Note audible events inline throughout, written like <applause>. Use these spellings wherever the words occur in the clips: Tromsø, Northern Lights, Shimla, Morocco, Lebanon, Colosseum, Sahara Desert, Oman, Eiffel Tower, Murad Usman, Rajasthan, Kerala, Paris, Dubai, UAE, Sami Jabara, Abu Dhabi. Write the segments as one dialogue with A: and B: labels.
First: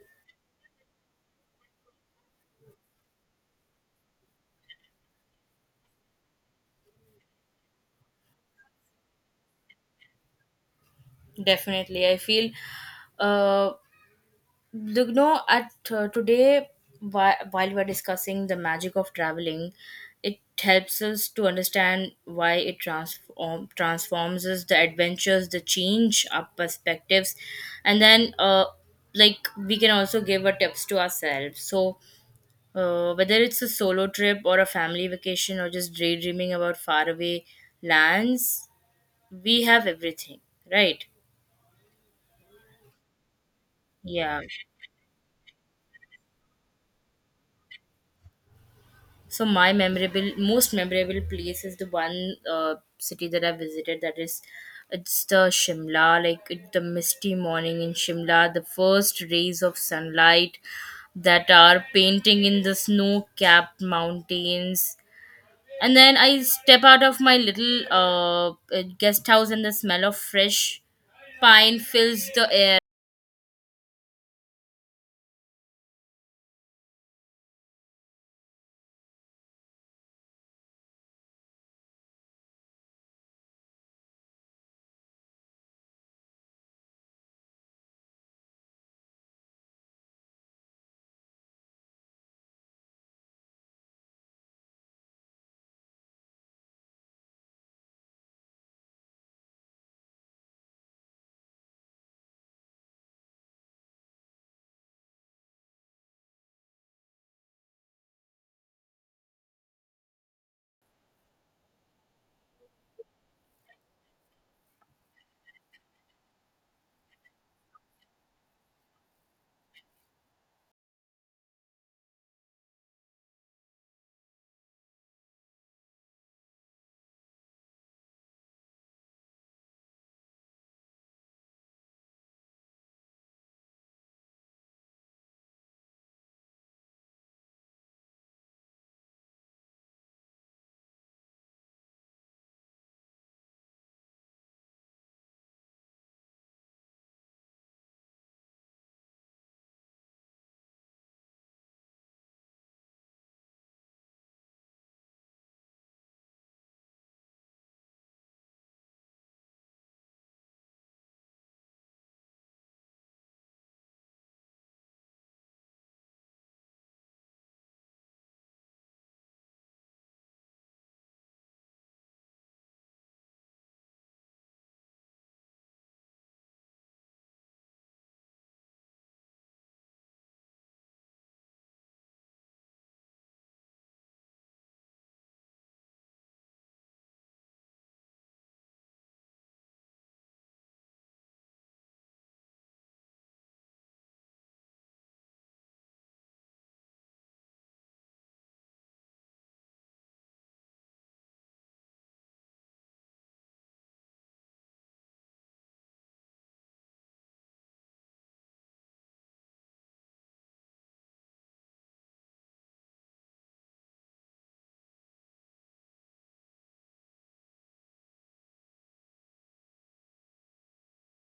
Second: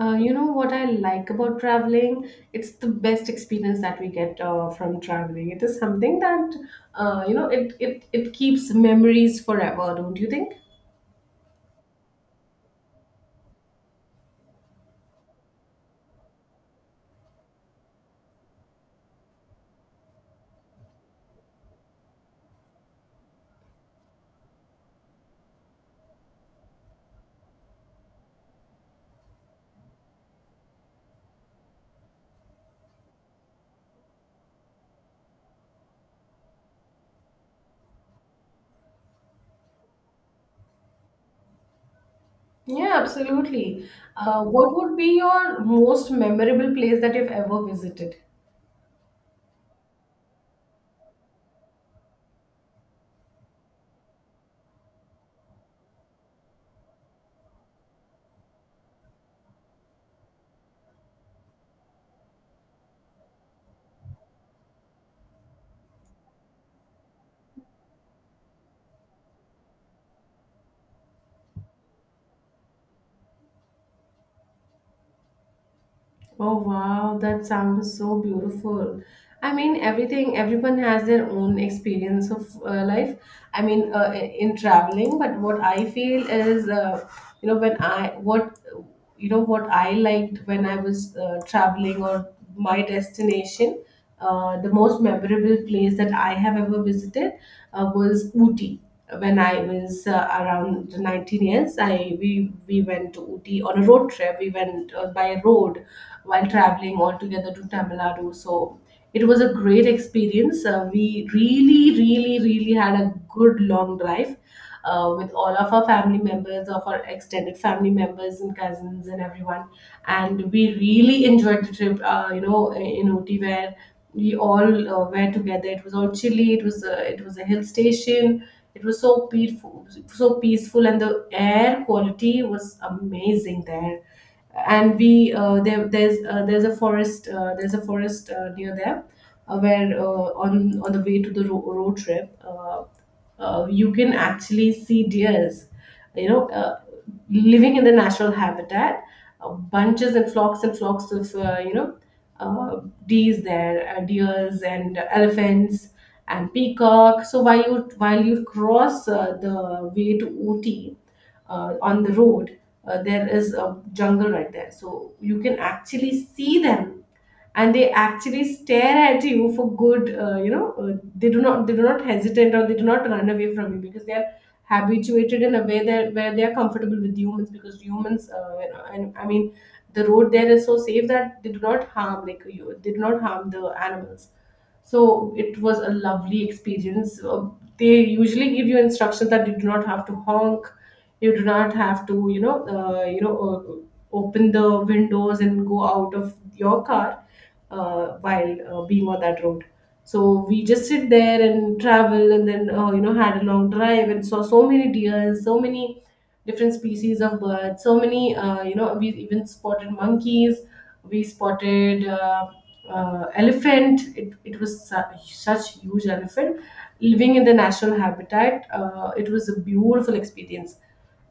A: You know what I like about traveling? It's the best experience that we get from traveling. It is something that you know it keeps memories forever, don't you think?
B: Definitely, I feel, uh, the- you know, at today, while we're discussing the magic of traveling, it helps us to understand why it transforms us, the adventures, the change, our perspectives, and then like we can also give our tips to ourselves. So. Whether it's a solo trip or a family vacation or just daydreaming about faraway lands, we have everything, right?
A: Yeah, absolutely.
B: Yeah.
A: What would be your most memorable place that you've ever visited?
B: So my most memorable place is the one city that I visited. That is, it's the Shimla. Like it, the misty morning in Shimla, the first rays of sunlight that are painting in the snow-capped mountains. And then I step out of my little guest house, and the smell of fresh pine fills the air.
A: Oh wow, that sounds so beautiful. I mean, everything, everyone has their own experience of life. I mean, in traveling, but what I feel is, you know, when I, what, you know, what I liked when I was traveling or my destination, the most memorable place that I have ever visited was Ooty when I was around 19 years, I we went to Ooty on a road trip. We went by road while traveling all together to Tamil Nadu. So it was a great experience. We really, really, really had a good long drive with all of our family members, of our extended family members and cousins and everyone. And we really enjoyed the trip, in Ooty where we all were together. It was all chilly. It was a hill station. It was so peaceful, and the air quality was amazing there. And we there's a forest near there, where on the way to the road trip. You can actually see deers you know uh, living in the natural habitat, bunches and flocks of uh, deers there, deers and elephants and peacock. So while you cross the way to Ooty on the road, there is a jungle right there. So you can actually see them, and they actually stare at you for good. They do not hesitate or they do not run away from you because they are habituated in a way that where they are comfortable with humans, because humans, and I mean the road there is so safe that they do not harm, like, you, they do not harm the animals. So it was a lovely experience. They usually give you instructions that you do not have to honk, you do not have to, open the windows and go out of your car while being on that road. So we just sit there and travel, and then had a long drive and saw so many deers, so many different species of birds, so many, we even spotted monkeys. We spotted elephant. It was such, such huge elephant living in the national habitat. It was a beautiful experience.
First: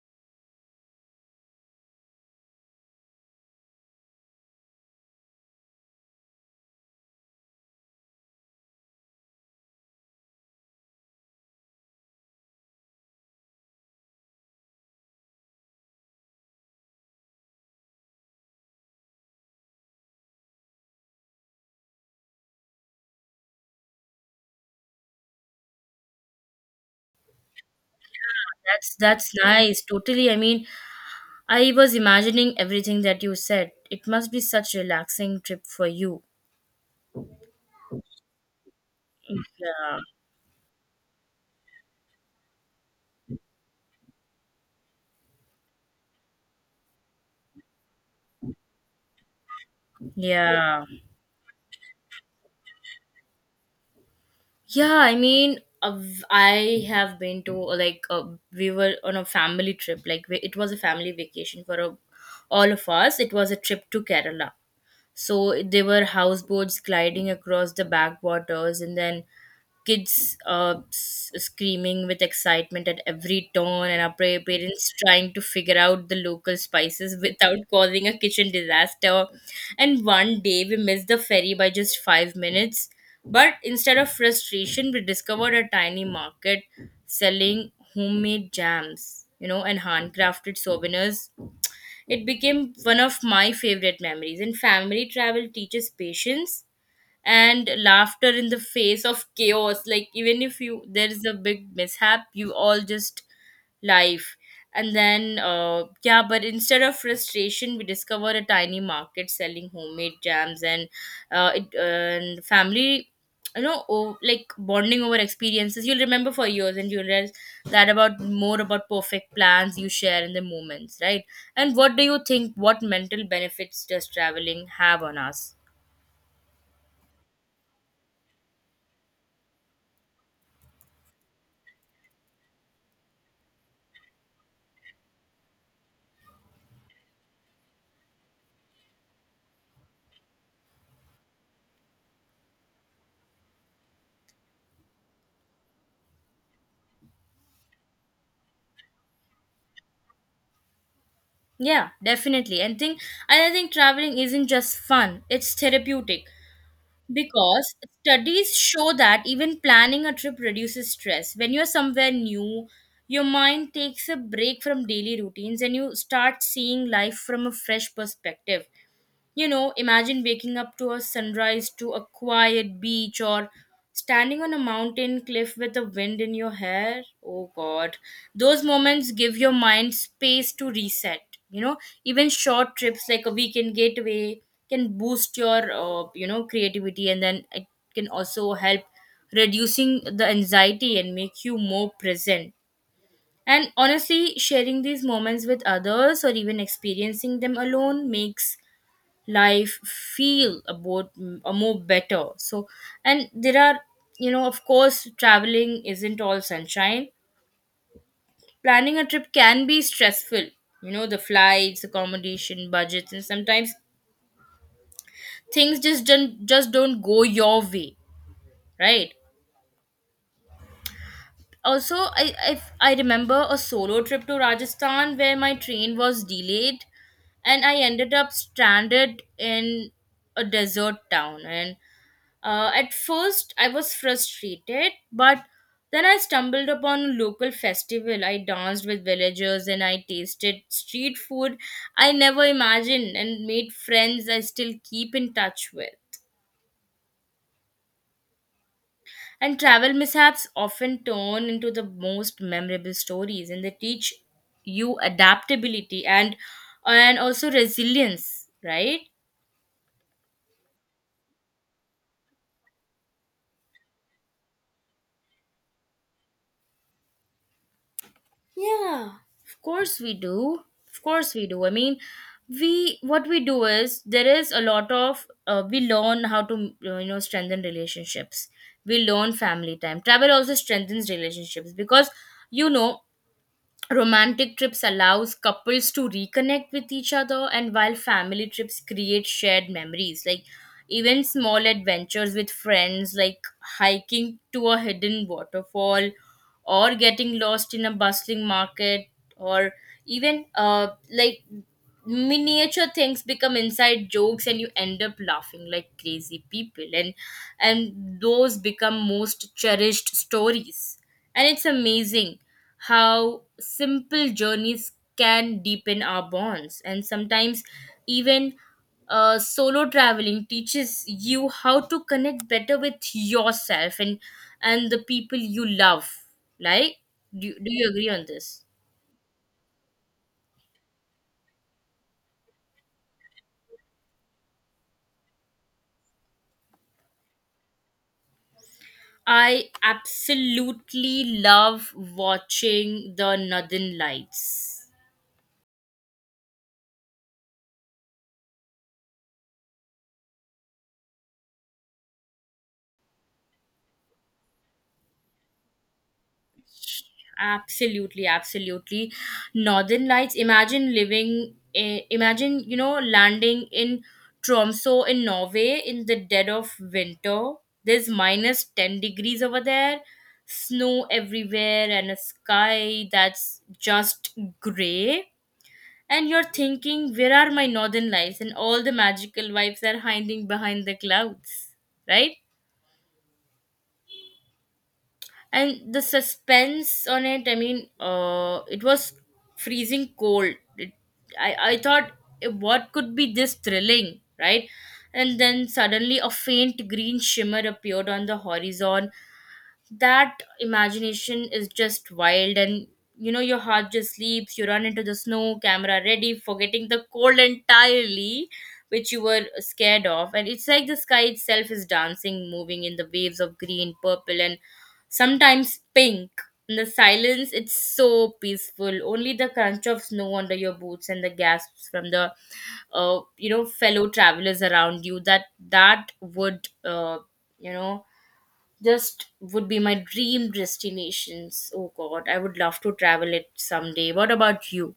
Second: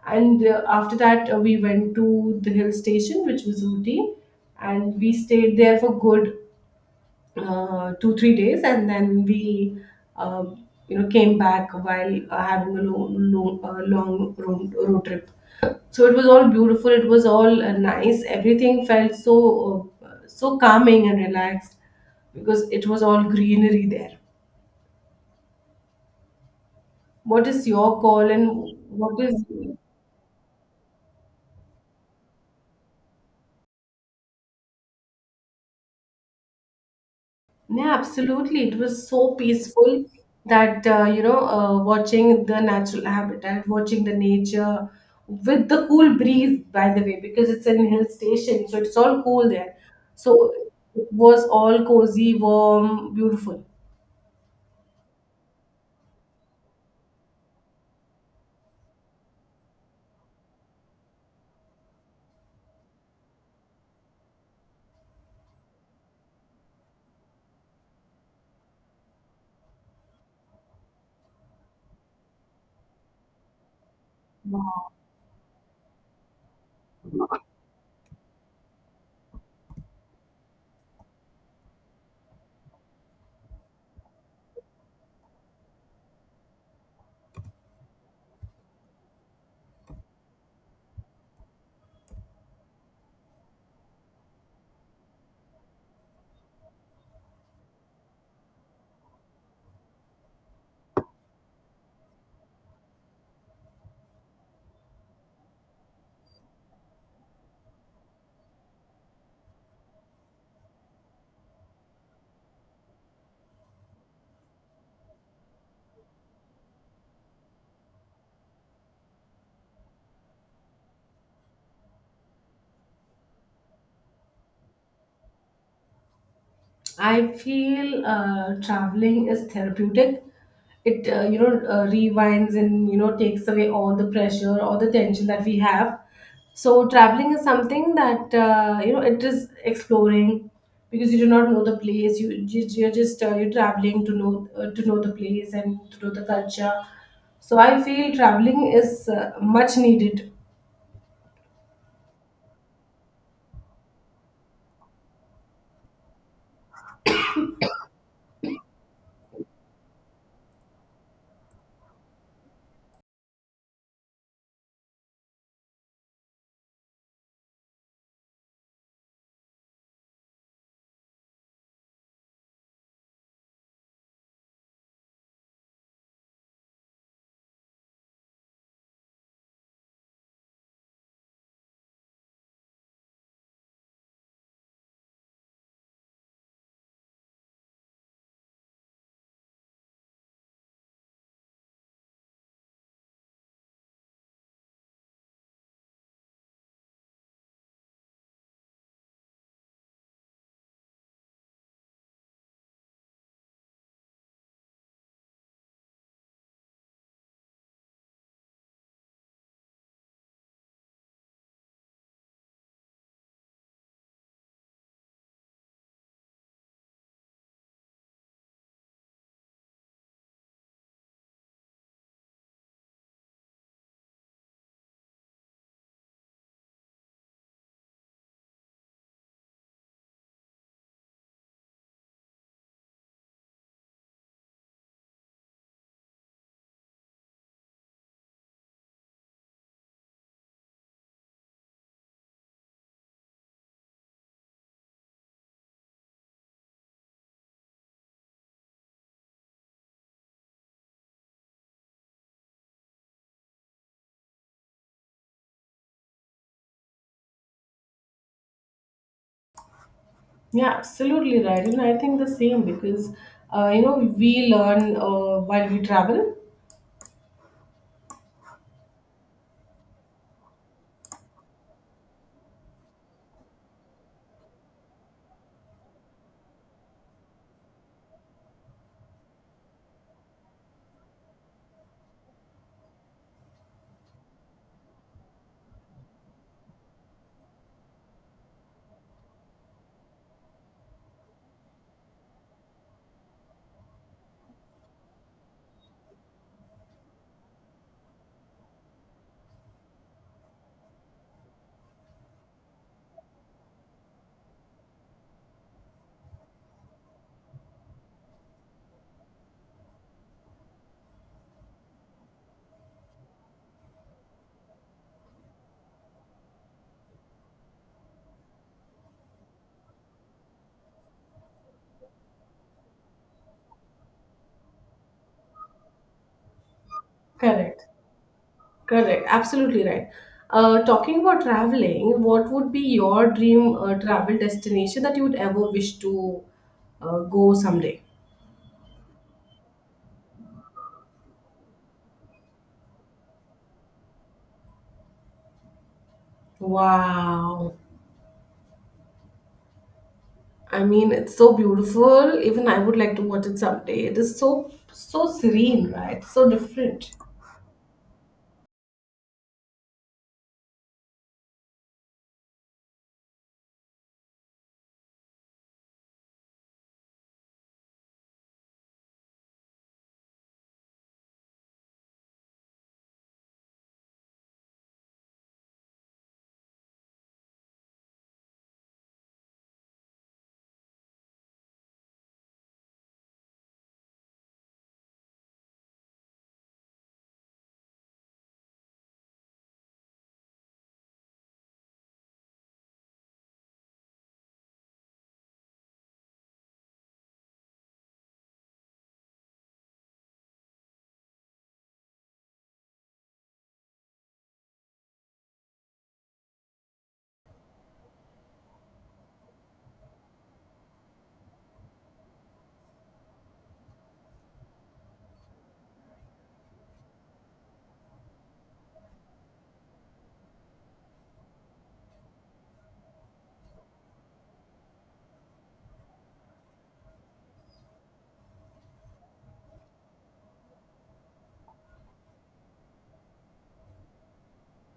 A: And after that we went to the hill station, which was Ooty, and we stayed there for good two three days, and then we came back while having a long, long, long road trip. So it was all beautiful, it was all nice, everything felt so so calming and relaxed because it was all greenery there. What is your call, and
B: That's
A: what
B: that's
A: is—
B: nice. Totally. I mean, I was imagining everything that you said. It must be such relaxing trip for you.
A: Yeah, absolutely, it was so
B: Yeah.
A: peaceful, that watching the natural habitat, watching the nature with the cool breeze, by the way, because it's an hill station, so it's all cool there. So
B: Yeah.
A: it was all cozy, warm, beautiful.
B: Yeah, I mean, uh, I have been to, we were on a family trip. Like we, it was a family vacation for a, all of us. It was a trip to Kerala. So there were houseboats gliding across the backwaters, and then kids screaming with excitement at every turn, and our parents trying to figure out the local spices <laughs> without causing a kitchen disaster. And one day we missed the ferry by just 5 minutes. But instead of frustration, we discovered a tiny market selling homemade jams and handcrafted souvenirs. It became one of my favorite memories. And family travel teaches patience and laughter in the face of chaos, like even if you there is a big mishap, you all just life. And then uh, yeah but instead of frustration, we discover a tiny market selling homemade jams, and family, you know. Oh, like bonding over experiences you'll remember for years, and you'll realize that about more about perfect plans, you share in the moments, right? And what do you think, what mental benefits does traveling have on us?
A: I feel traveling is therapeutic. It rewinds, and you know, takes away all the pressure, all the tension that we have. So traveling is something that, it is exploring, because you do not know the place. You you're just you're traveling to know, to know the place and to know the culture. So I feel traveling is much needed.
B: Yeah, definitely. And I think traveling isn't just fun, it's therapeutic. Because studies show that even planning a trip reduces stress. When you're somewhere new, your mind takes a break from daily routines, and you start seeing life from a fresh perspective. You know, imagine waking up to a sunrise, to a quiet beach, or standing on a mountain cliff with the wind in your hair. Oh God. Those moments give your mind space to reset. You know, even short trips like a weekend getaway can boost your creativity, and then it can also help reducing the anxiety and make you more present. And honestly, sharing these moments with others or even experiencing them alone makes life feel about a more better. So, and there are, you know, of course traveling isn't all sunshine. Planning a trip can be stressful, you know, the flights, accommodation, budgets, and sometimes things just don't go your way, right? Also, I remember a solo trip to Rajasthan where my train was delayed and I ended up stranded in a desert town. And at first, I was frustrated, but then I stumbled upon a local festival. I danced with villagers and I tasted street food I never imagined, and made friends I still keep in touch with. And travel mishaps often turn into the most memorable stories, and they teach you adaptability and also resilience, right?
A: Yeah, absolutely right. And I think the same, because we learn while we travel.
B: Of course we do. Of course we do. I mean, we what we do is there is a lot of, we learn how to, you know, strengthen relationships. We learn family time. Travel also strengthens relationships because, you know, romantic trips allows couples to reconnect with each other, and while family trips create shared memories like even small adventures with friends, like hiking to a hidden waterfall, or getting lost in a bustling market, or even like miniature things become inside jokes and you end up laughing like crazy people. And those become most cherished stories, and it's amazing how simple journeys can deepen our bonds. And sometimes even, solo traveling teaches you how to connect better with yourself and the people you love, like, do
A: Correct.
B: you agree on this?
A: Correct. Absolutely right. Talking about traveling, what would be your dream travel destination that you would ever wish to go someday?
B: I absolutely love watching the Northern Lights.
A: Wow. I mean, it's so beautiful. Even I would like to watch it someday. It is so, so serene, right? So different.
B: Absolutely, absolutely. Northern Lights. Imagine living, eh? Imagine, you know, landing in Tromsø in Norway in the dead of winter. There's minus 10 degrees over there, snow everywhere, and a sky that's just gray. And you're thinking, where are my Northern Lights? And all the magical vibes are hiding behind the clouds, right? And the suspense on it, I mean, it was freezing cold. It, I thought, "Eh, what could be this thrilling, right?" And then suddenly a faint green shimmer appeared on the horizon. That imagination is just wild, and you know, your heart just leaps, you run into the snow, camera ready, forgetting the cold entirely, which you were scared of. And it's like the sky itself is dancing, moving in the waves of green, purple, and sometimes pink. In the silence, it's so peaceful, only the crunch of snow under your boots and the gasps from the, you know, fellow travelers around you that that would you know just would be my dream destinations. Oh God, I would love to travel it someday. What about you?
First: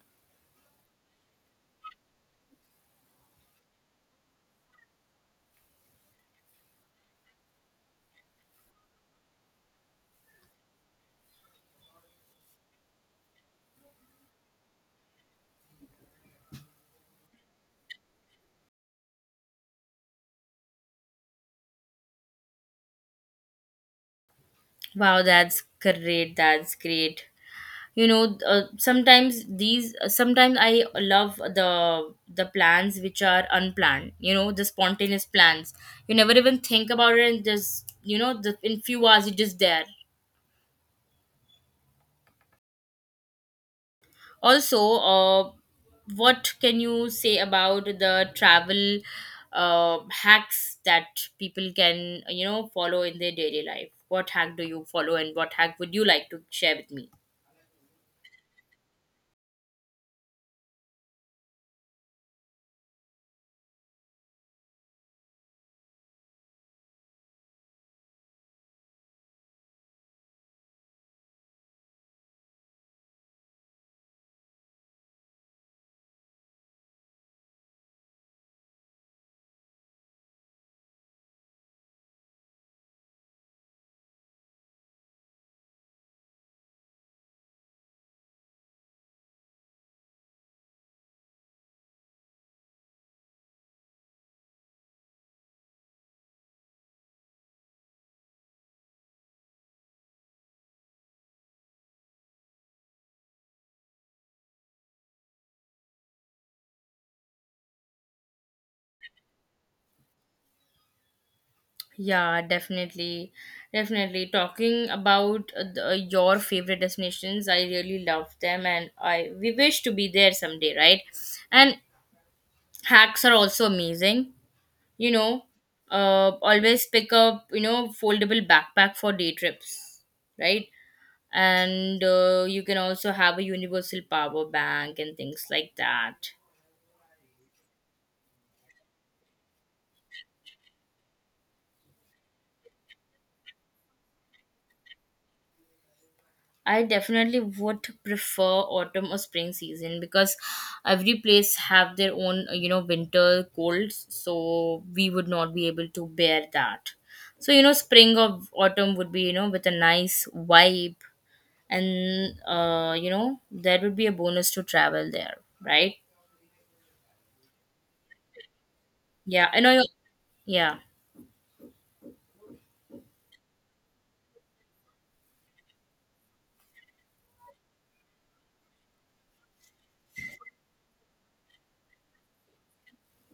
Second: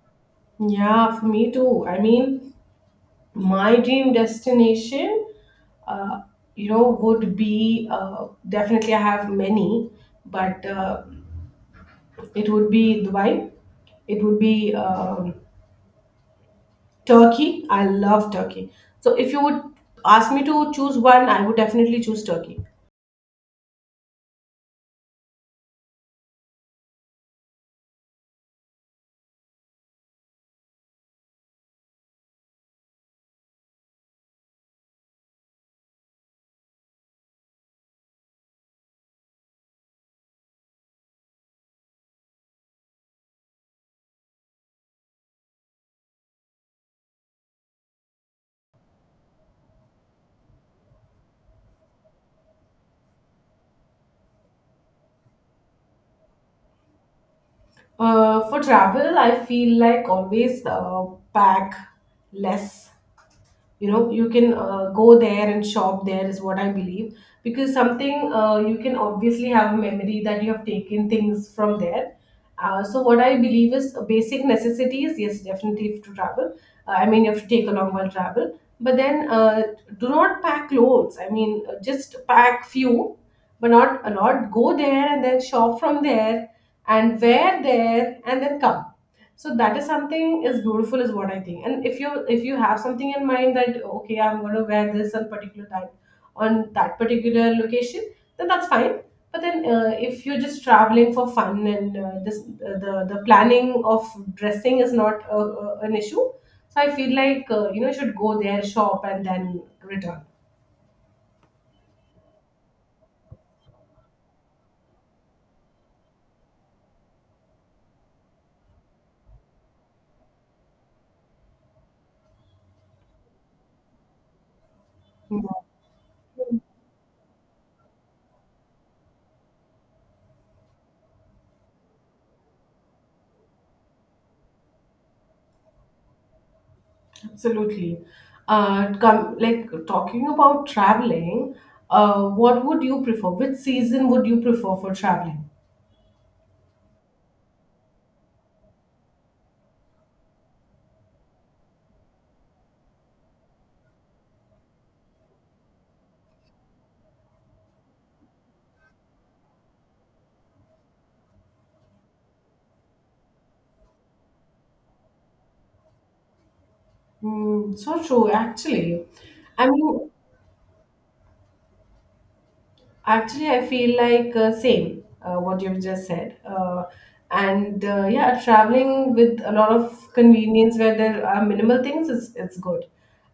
A: Yeah, for me too. I mean, my dream destination, uh, would be, definitely I have many, but it would be Dubai. It would be Turkey. I love Turkey. So if you would ask me to choose one, I would definitely choose Turkey.
B: Wow, that's great. That's great. You know, sometimes I love the plans which are unplanned. You know, the spontaneous plans. You never even think about it, and just, you know, the in few hours it is there. Also, what can you say about the travel hacks that people can, you know, follow in their daily life? What hack do you follow, and what hack would you like to share with me?
A: For travel, I feel like always pack less. You know, you can go there and shop there is what I believe, because something, you can obviously have a memory that you have taken things from there. So what I believe is, basic necessities, yes, definitely to travel. I mean, you have to take along while travel, but then do not pack loads. I mean, just pack few, but not a lot. Go there and then shop from there and wear there and then come. So that is something is beautiful, is what I think. And if you, if you have something in mind that okay, I'm going to wear this on particular time, on that particular location, then that's fine. But then if you're just traveling for fun, and this the planning of dressing is not an issue, so I feel like you should go there, shop, and then return.
B: Yeah, definitely. Definitely. Talking about your favorite destinations, I really love them, and I we wish to be there someday, right? And hacks are also amazing. You know, always pick up, you know, foldable backpack for day trips, right? And you can also have a universal power bank and things like that.
A: Absolutely. Come, like talking about traveling, what would you prefer? Which season would you prefer for traveling?
B: I definitely would prefer autumn or spring season because every place have their own, you know, winter colds, so we would not be able to bear that. So you know, spring or autumn would be, you know, with a nice vibe, and you know, that would be a bonus to travel there, right?
A: Hmm. So true, actually.
B: Yeah, I
A: I
B: know.
A: mean,
B: Yeah.
A: actually, I feel like, same what you've just said. And yeah, traveling with a lot of convenience where there are minimal things is, it's good.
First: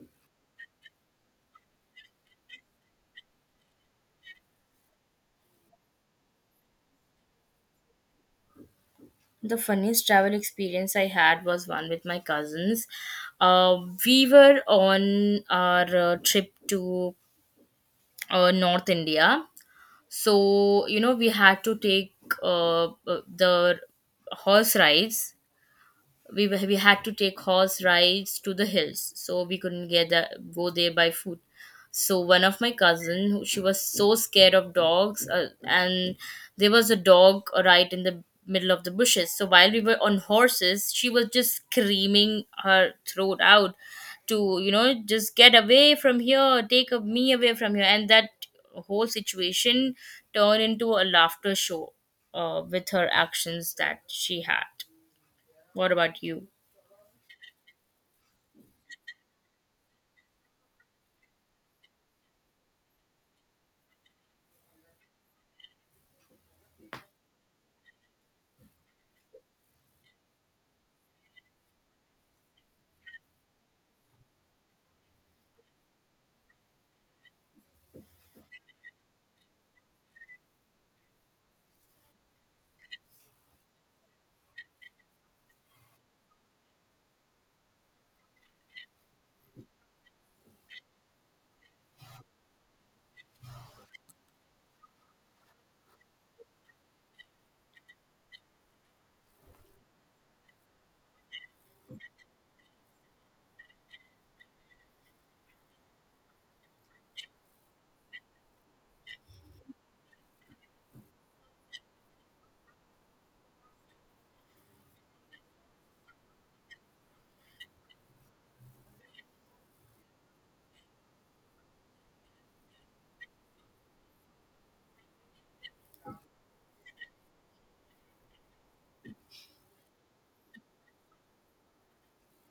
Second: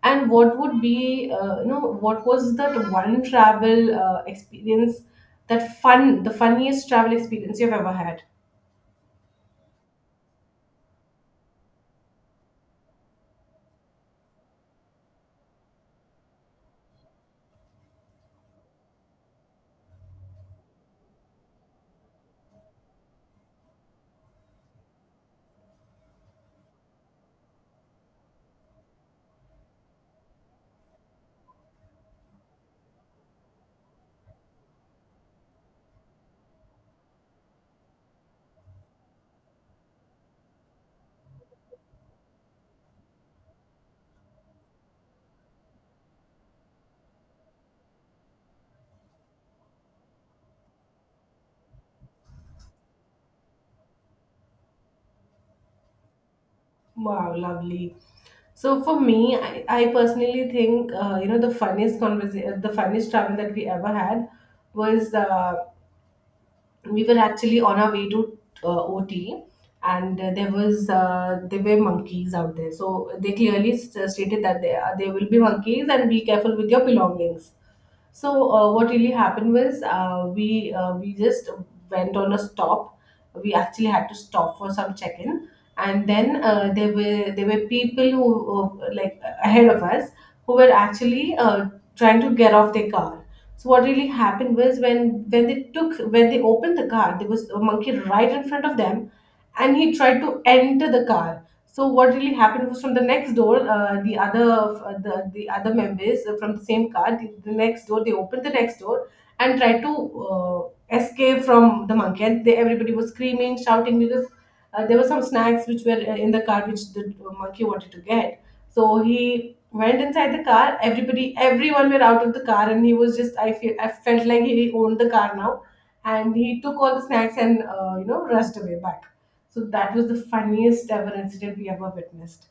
A: And what would be, what was that one travel experience, that fun, the funniest travel experience you've ever had?
B: The funniest travel experience I had was one with my cousins. uh, we were on our trip to North India. So you know, we had to take the horse rides. We had to take horse rides to the hills, so we couldn't get that, go there by foot. So one of my cousin, she was so scared of dogs, and there was a dog right in the middle of the bushes. So while we were on horses, she was just screaming her throat out to, you know, just get away from here, me away from here. And that whole situation turned into a laughter show, with her actions that she had. What about you?
A: Wow, lovely. So for me, I personally think, the funniest conversation, the funniest travel that we ever had was we were actually on our way to OT, and there were monkeys out there. So they clearly stated that there will be monkeys, and be careful with your belongings. So what really happened was we just went on a stop. We actually had to stop for some check-in, and then there were people who were, like, ahead of us who were actually trying to get off their car. So what really happened was when they took when they opened the car, there was a monkey right in front of them, and he tried to enter the car. So what really happened was, from the next door, the other members from the same car, the next door, they opened the next door and tried to escape from the monkey. And they, everybody was screaming, shouting, because there were some snacks which were in the car, which the monkey wanted to get. So he went inside the car. Everybody, everyone were out of the car, and he was just— I feel, I felt like he owned the car now, and he took all the snacks and rushed away back. So that was the funniest ever incident we ever witnessed.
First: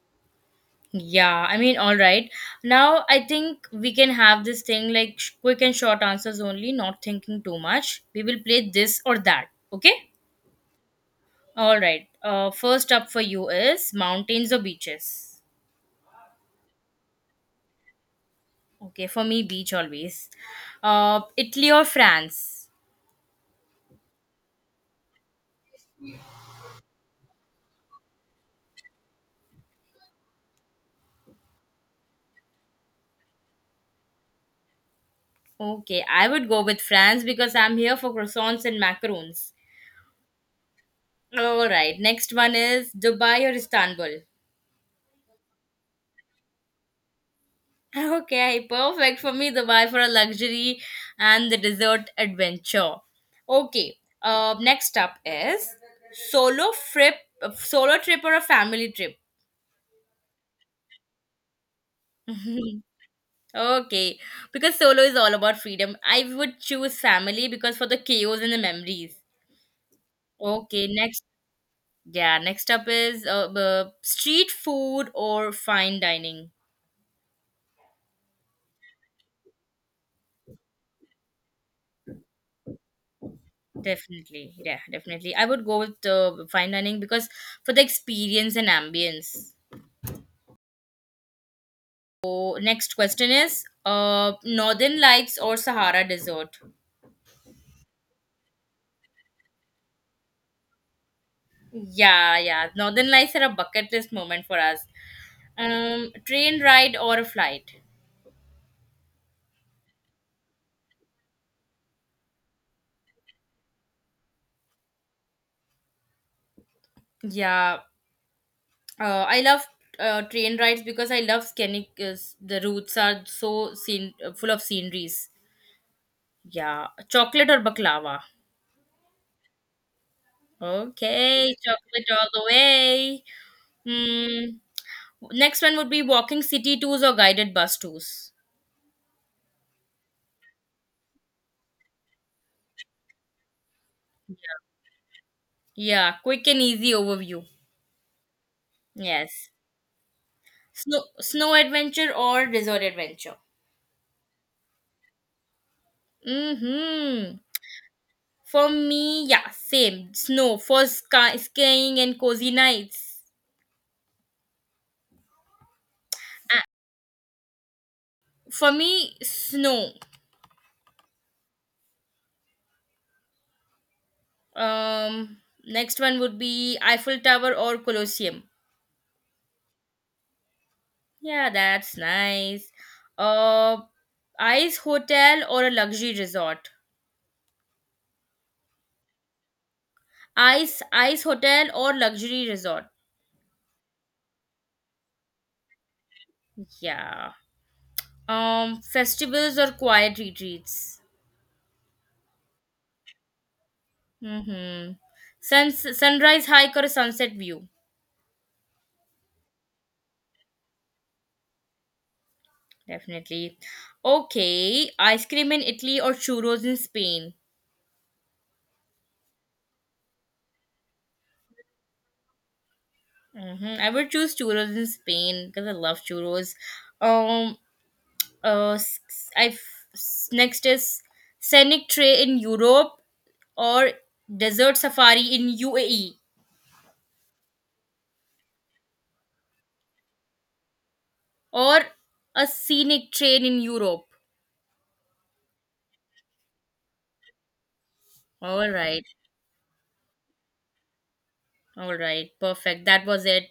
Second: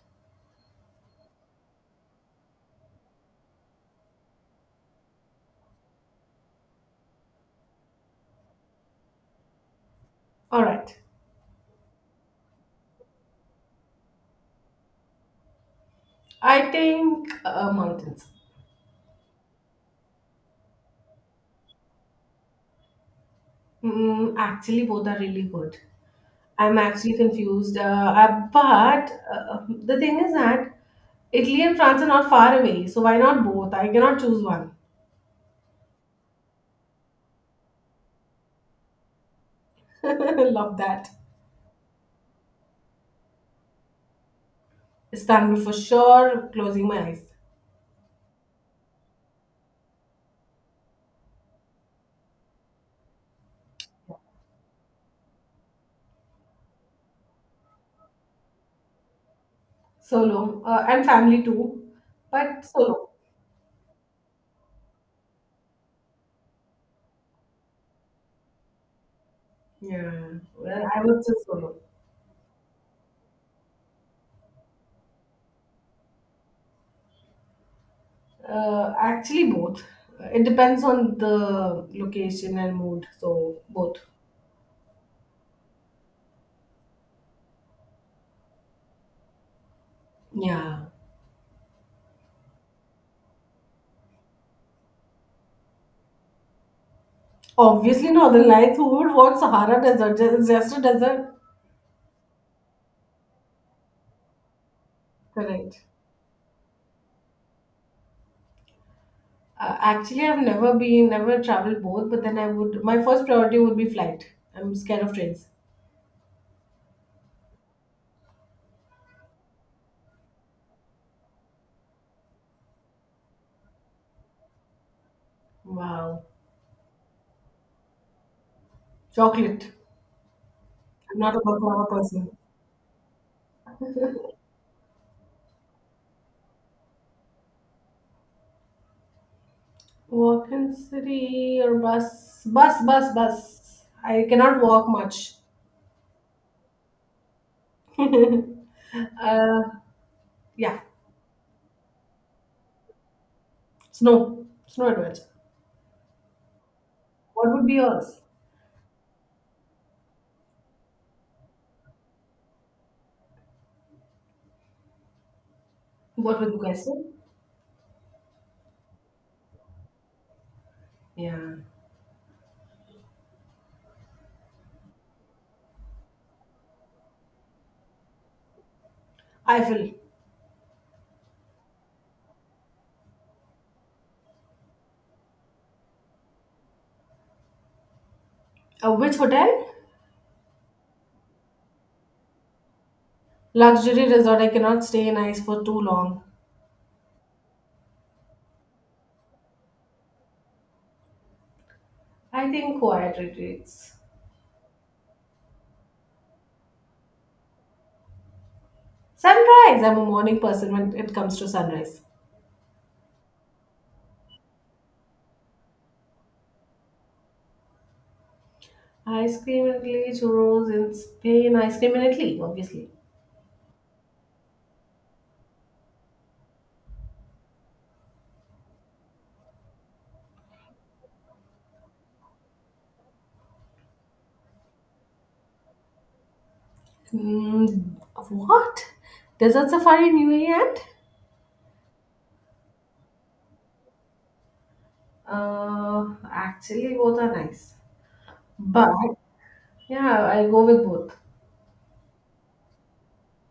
B: Yeah, I mean, all right. Now I think we can have this thing like quick and short answers only, not thinking too much. We will play this or that. Okay?
A: All right,
B: All right. First up for you is mountains or beaches?
A: I think mountains.
B: Okay, for me, beach always. Italy or France?
A: Mm, actually, both are really good. I'm actually confused, but the thing is that Italy and France are not far away, so why not both? I cannot choose one. <laughs>
B: Okay, I would go with France because I'm here for croissants and macarons.
A: Love that.
B: All right. Next one is Dubai or Istanbul?
A: Istanbul for sure. Closing my eyes.
B: Okay, perfect for me. The buy for a luxury and the dessert adventure. Okay. Next up is solo trip, solo trip or a family trip.
A: Solo and family too, but
B: <laughs>
A: solo.
B: Okay, because solo is all about freedom. I would choose family because for the chaos and the memories.
A: Yeah,
B: Okay,
A: well, I
B: next.
A: would say solo.
B: Yeah, next up is street food or fine dining.
A: Actually, both. It depends on the location and mood. So both.
B: Definitely, yeah, definitely. I would go with fine dining because for the experience and ambience.
A: Yeah.
B: So next question is Northern Lights or Sahara Desert?
A: Obviously, Northern Lights. Who would watch Sahara Desert? It's just a desert.
B: Yeah, yeah. Northern Lights are a bucket list moment for us.
A: Correct.
B: Train ride or a flight?
A: Actually, I've never been, never traveled both. But then I would. My first priority would be flight. I'm scared of trains.
B: Yeah, I love train rides because I love scenic. The routes are so scene, full of sceneries.
A: Wow.
B: Yeah, chocolate or baklava?
A: Chocolate. I'm not a
B: Okay,
A: baklava
B: chocolate all
A: person.
B: the way. Hmm. Next one would be walking city tours or guided bus tours.
A: Walk in city or bus? Bus, bus, bus. I cannot walk much.
B: Yeah, quick and easy overview.
A: <laughs>
B: Yes.
A: uh, yeah.
B: Snow, snow adventure or resort adventure?
A: Snow. Snow adventure.
B: Mm-hmm.
A: What would be yours?
B: For me, yeah, same. Snow for sky, skiing and cozy nights.
A: What would you
B: Uh,
A: guys say?
B: for me, snow.
A: Yeah.
B: Um, next one would be Eiffel Tower or Colosseum.
A: Eiffel.
B: Yeah, that's nice. Uh, ice hotel or a luxury resort?
A: Which hotel?
B: Ice, ice hotel or luxury resort?
A: Luxury resort. I cannot stay in ice for too long.
B: Yeah. Festivals or quiet retreats?
A: I think quiet retreats.
B: Mm-hmm. Suns Sunrise hike or sunset view?
A: Sunrise. I'm a morning person when it comes to sunrise.
B: Definitely. Okay. Ice cream in Italy or churros in Spain?
A: Ice cream in Italy, churros in Spain, ice cream in Italy, obviously.
B: Mm-hmm. I would choose churros in Spain because I love churros. Um. Next is scenic tray in Europe or desert safari in UAE
A: Mm, what? Desert safari in UAE and?
B: or a scenic train in Europe.
A: Actually, both are nice.
B: All
A: But—
B: right.
A: Yeah, I go with both.
B: All right. Perfect. That was it.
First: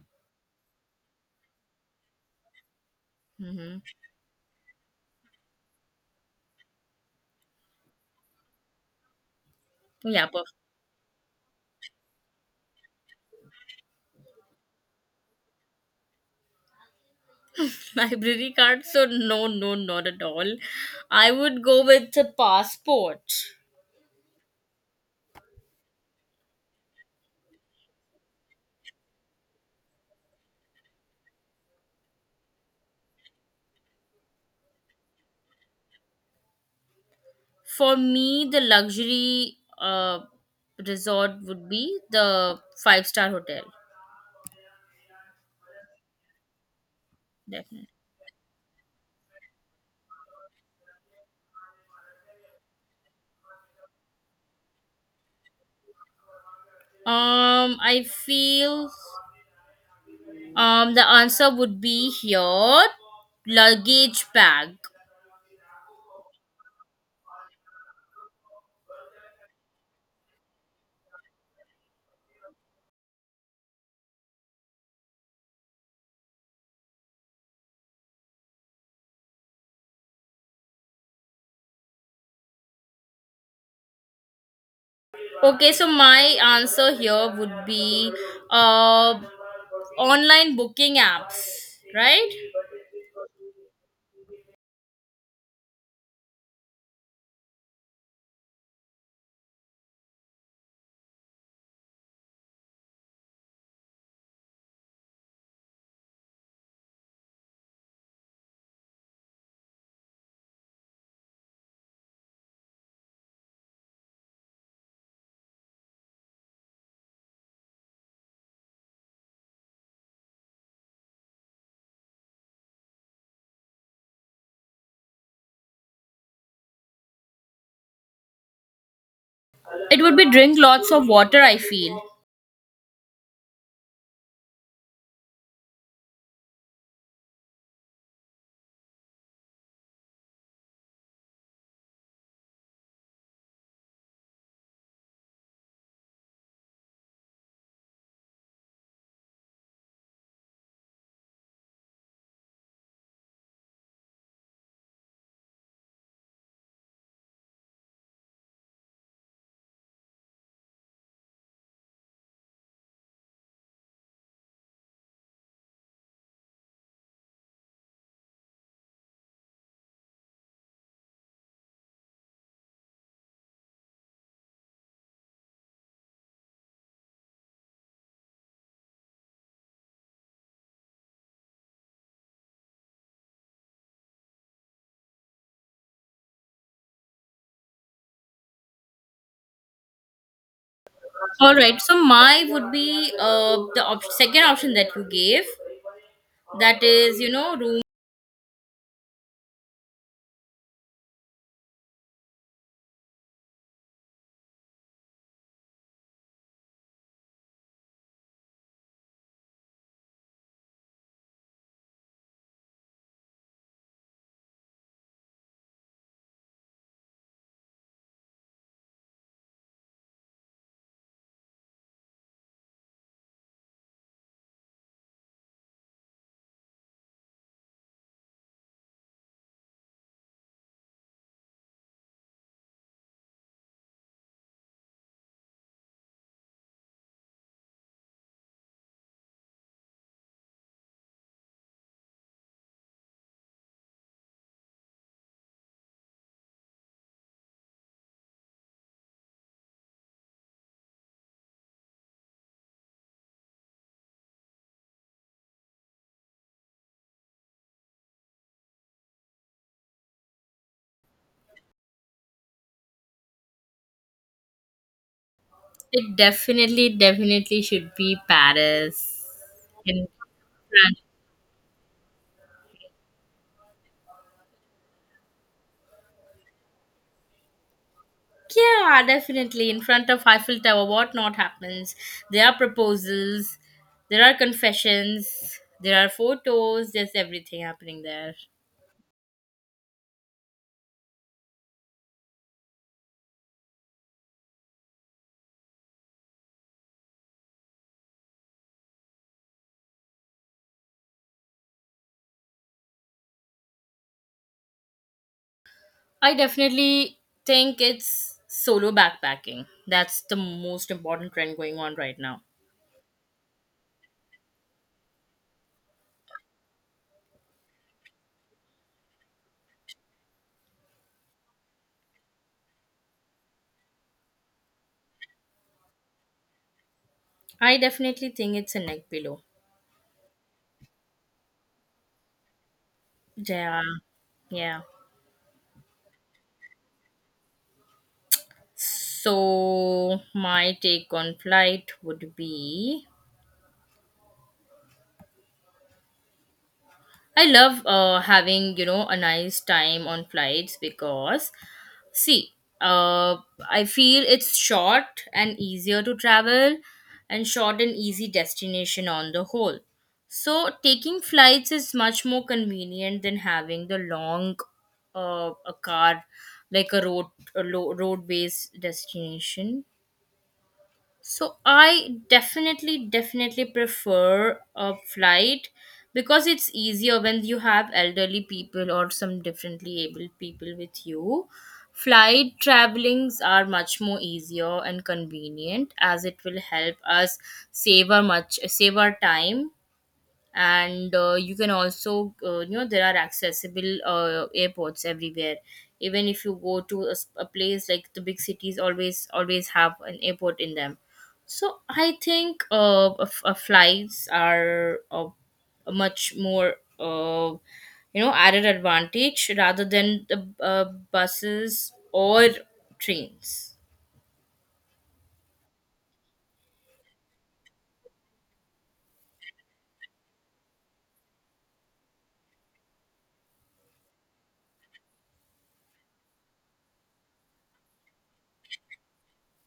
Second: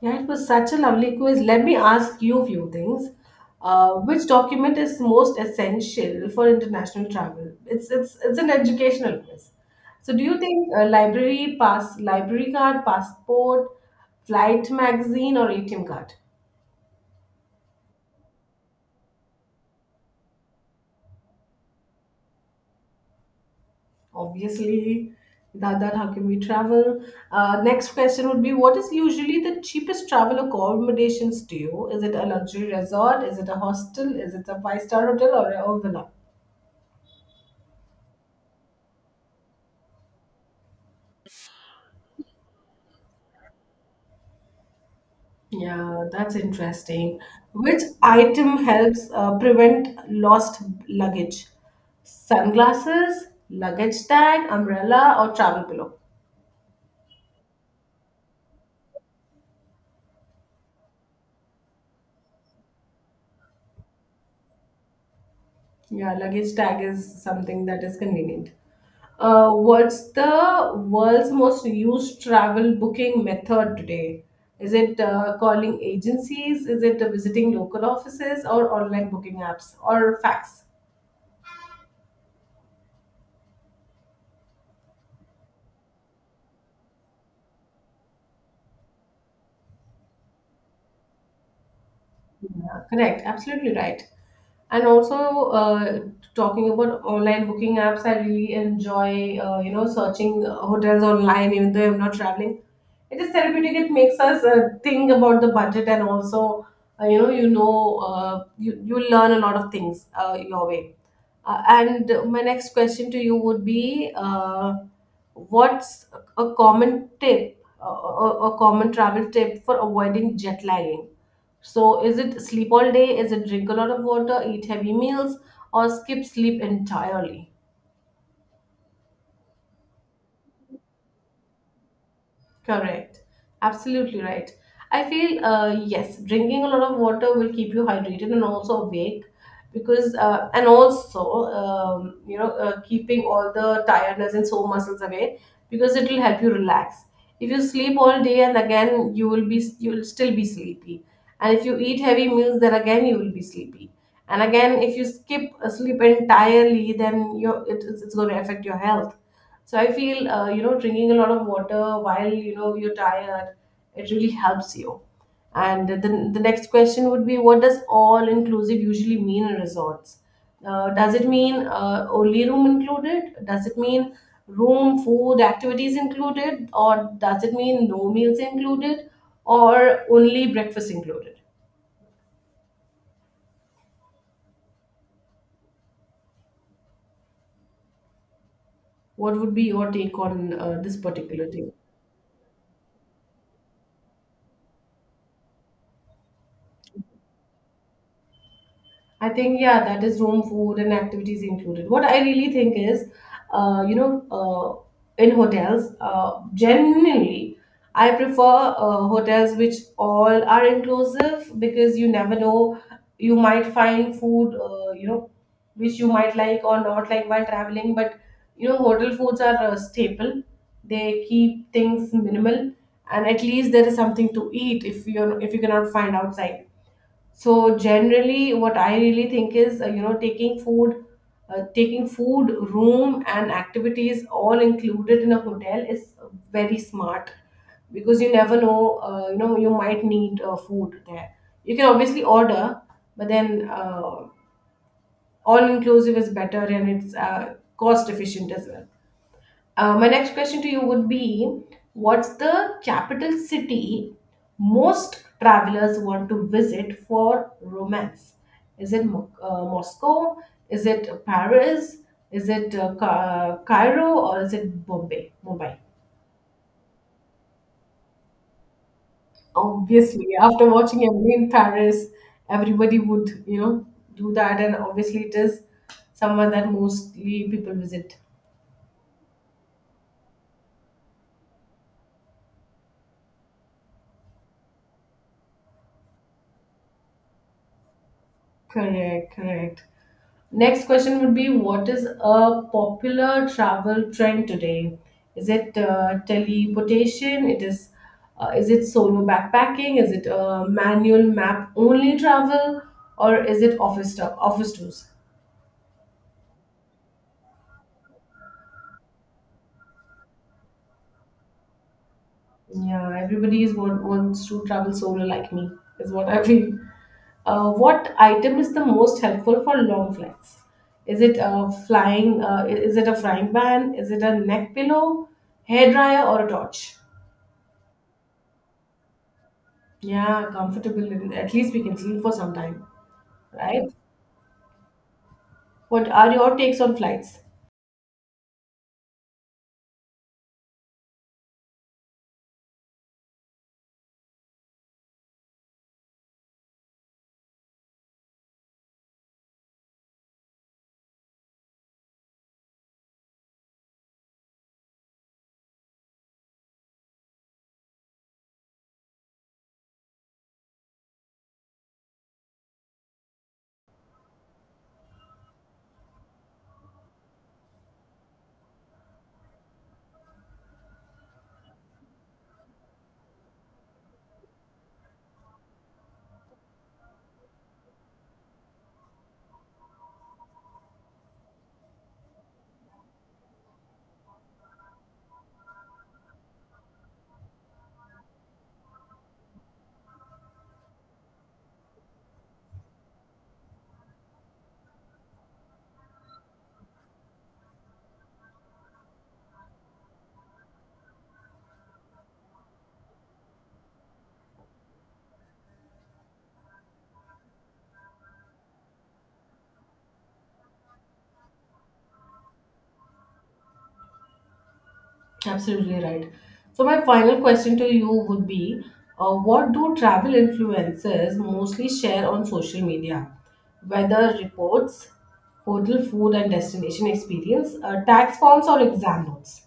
A: Yeah, it was such a lovely quiz. Let me ask you a few things.
B: Mm-hmm.
A: Which document is most essential for international travel? It's an educational quiz. So, do
B: Yeah.
A: you
B: Perfect.
A: think a library pass, library card, passport, flight magazine, or ATM card?
B: <laughs> Library card? So, no, no, not at all. I would go with a passport.
A: Obviously, without that, how can we travel? Next question would be: what is usually the cheapest travel accommodations to you? Is it a luxury resort? Is it a hostel? Is it a five-star hotel or villa?
B: For me, the luxury resort would be the five-star hotel.
A: Yeah, that's interesting. Which
B: Definitely.
A: item helps prevent lost luggage? Sunglasses, luggage tag, umbrella, or travel pillow?
B: I feel the answer would be here luggage bag.
A: Yeah, luggage tag is something that is convenient. What's the world's most used travel booking method today? Is it calling agencies? Is it visiting local offices or online booking apps or fax?
B: Okay, so my answer here would be uh online booking apps, right?
A: Yeah, correct, absolutely right. And also, uh, talking about online booking apps, I really enjoy, searching hotels online, even though I'm not traveling. It is therapeutic. It makes us think about the budget, and also, you learn a lot of things your way. And my next question to you would be, what's a common tip, a common travel tip for avoiding jet lagging? So, is it sleep all day? Is it drink a lot of water, eat heavy meals, or skip sleep entirely?
B: It would be drink lots of water, I feel.
A: Correct. Absolutely right. I feel, yes, drinking a lot of water will keep you hydrated and also awake because, and also, keeping all the tiredness and sore muscles away because it will help you relax. If you sleep all day and again, you will be, you will still be sleepy. And if you eat heavy meals, then again, you will be sleepy. And again, if you skip sleep entirely, then it's going to affect your health, so I feel, you know, drinking a lot of water while, you know, you're tired, it really helps you. And then the next question would be, what does all inclusive usually mean in resorts? Does it mean only room included? Does it mean room, food, activities included? Or does it mean no meals included? Or only breakfast included? What would be your take on this particular
B: All
A: thing?
B: right. So my would be the second option that you gave. That is, you know, room.
A: I think yeah, that is room, food, and activities included. What I really think is, in hotels, generally, I prefer hotels which all are inclusive because you never know, you might find food, which you might like or not like while traveling. But you know, hotel foods are a staple. They keep things minimal, and at least there is something to eat if you are if you cannot find outside, so generally what I really think is, you know, taking food, room, and activities all included in a hotel is very smart, because you never know, you know, you might need food there. You can obviously order, but then, all inclusive is better, and it's cost efficient as well. My next question to you would be: what's the capital city most travelers want to visit for romance? Is it Moscow? Is it Paris? Is it Cairo, or is it Bombay, Mumbai?
B: It definitely, definitely should be Paris. In
A: Obviously, after
B: France.
A: watching Emily in Paris, everybody would, you know, do that, and obviously, it is somewhere that mostly people visit.
B: Yeah, definitely. In front of Eiffel Tower, what not happens? There are proposals, there are confessions, there are photos, there's everything happening there.
A: Correct, correct. Next question would be: what is a popular travel trend today? Is it teleportation? It is. Is it solo backpacking? Is it manual map only travel, or is it office stuff, office tours?
B: I definitely think it's solo backpacking. That's the most important trend going on right now.
A: Yeah, everybody is wants to travel solo like me, is what I feel. What item is the most helpful for long flights? Is it a flying? Is it a frying pan? Is it a neck pillow, hair dryer, or a torch?
B: I definitely think it's a neck pillow.
A: Yeah, comfortable. And at least we can sleep for some time,
B: Yeah,
A: right?
B: yeah.
A: What are your takes on flights?
B: So my take on flight would be I love having, you know, a nice time on flights because, see, uh, I feel it's short and easier to travel, and short and easy destination on the whole. So, taking flights is much more convenient than having the long, a car, like a road, a road-based destination. So I definitely, definitely prefer a flight because it's easier when you have elderly people or some differently able people with you. Flight travelings are much more easier and convenient as it will help us save our much save our time, and you can also, you know, there are accessible airports everywhere, even if you go to a, a place like the big cities always always have an airport in them. So I think, flights are, a much more, you know, added advantage rather than the, buses or trains.
A: Absolutely right. So my final question to you would be, what do travel influencers mostly share on social media? Weather reports, hotel food and destination experience, tax forms or exam notes?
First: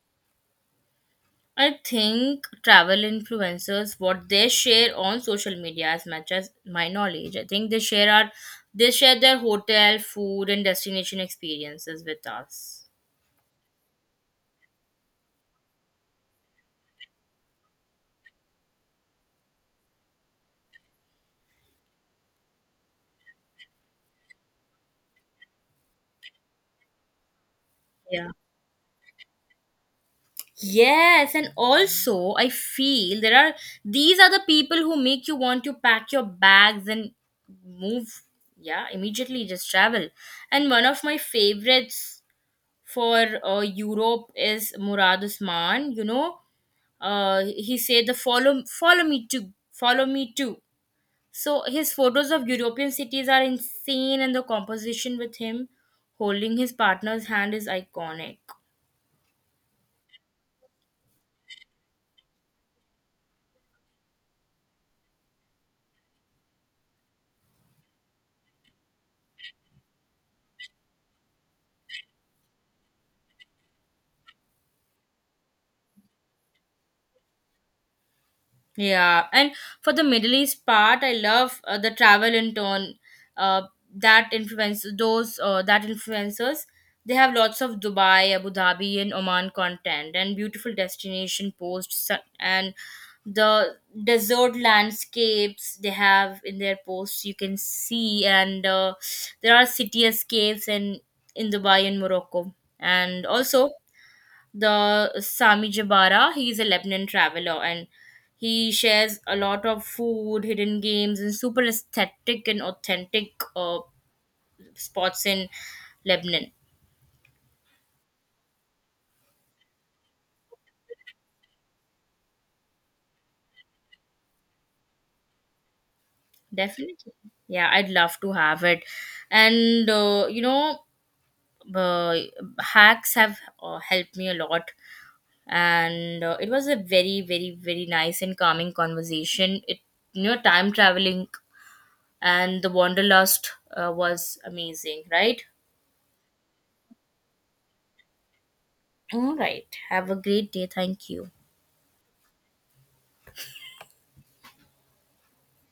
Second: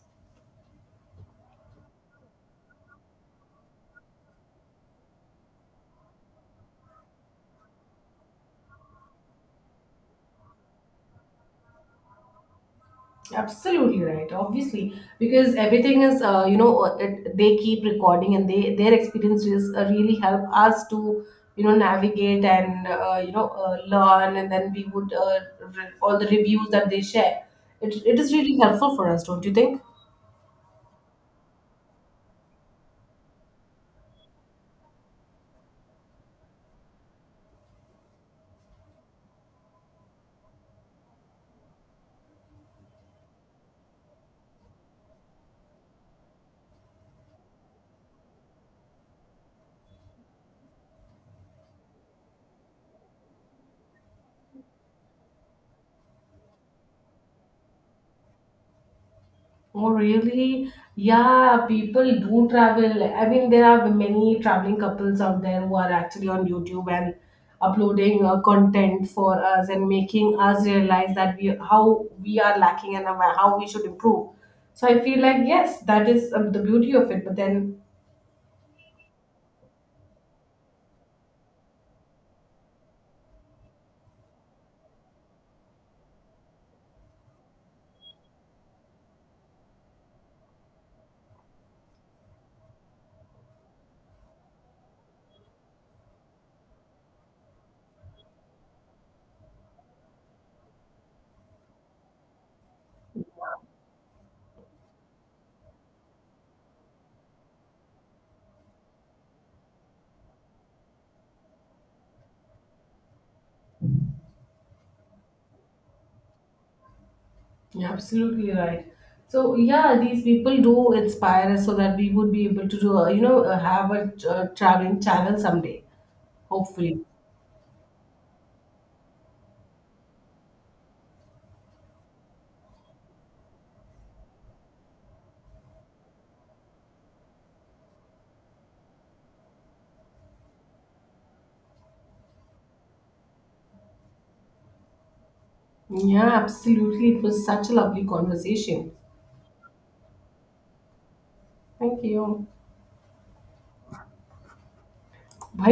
B: I think travel influencers, what they share on social media, as much as my knowledge, I think they share our, they share their hotel, food, and destination experiences with us.
A: Absolutely right. Obviously, because everything is, they keep recording, and they their experiences really help us to, you know, navigate and, learn, and then we would, all the reviews that they share, it
B: Yeah.
A: is really helpful for us, don't you think?
B: Yes, and also I feel there are, these are the people who make you want to pack your bags and move. Yeah, immediately just travel. And one of my favorites for Europe is Murad Usman. You know, he said the follow me too, follow me too. So his photos of European cities are insane, and the composition with him holding his partner's hand is iconic.
A: Oh, really? Yeah, people do travel. I mean, there are many traveling couples out there who are actually on YouTube and uploading content for us and making us realize that we how we are lacking and how we should improve. So I feel like yes, that is the beauty of it. But then
B: Yeah, and for the Middle East part, I love the travel in turn. Uh, that influence those that influencers, they have lots of Dubai, Abu Dhabi, and Oman content and beautiful destination posts, and the desert landscapes they have in their posts you can see. And there are city escapes in Dubai and Morocco, and also the Sami Jabara, he is a Lebanon traveler, and he shares a lot of food, hidden games, and super aesthetic and authentic spots in Lebanon.
A: you're absolutely right. So yeah, these people do inspire us so that we would be able to do, have a traveling channel someday, hopefully.
B: Definitely. Yeah, I'd love to have it. And you know, uh, hacks have helped me a lot. And it was a very very very nice and calming conversation. It, you know, time traveling and the wanderlust, was amazing, right?
A: Yeah, absolutely. It was such a lovely conversation.
B: All right, have a great day, thank you.
A: Thank you.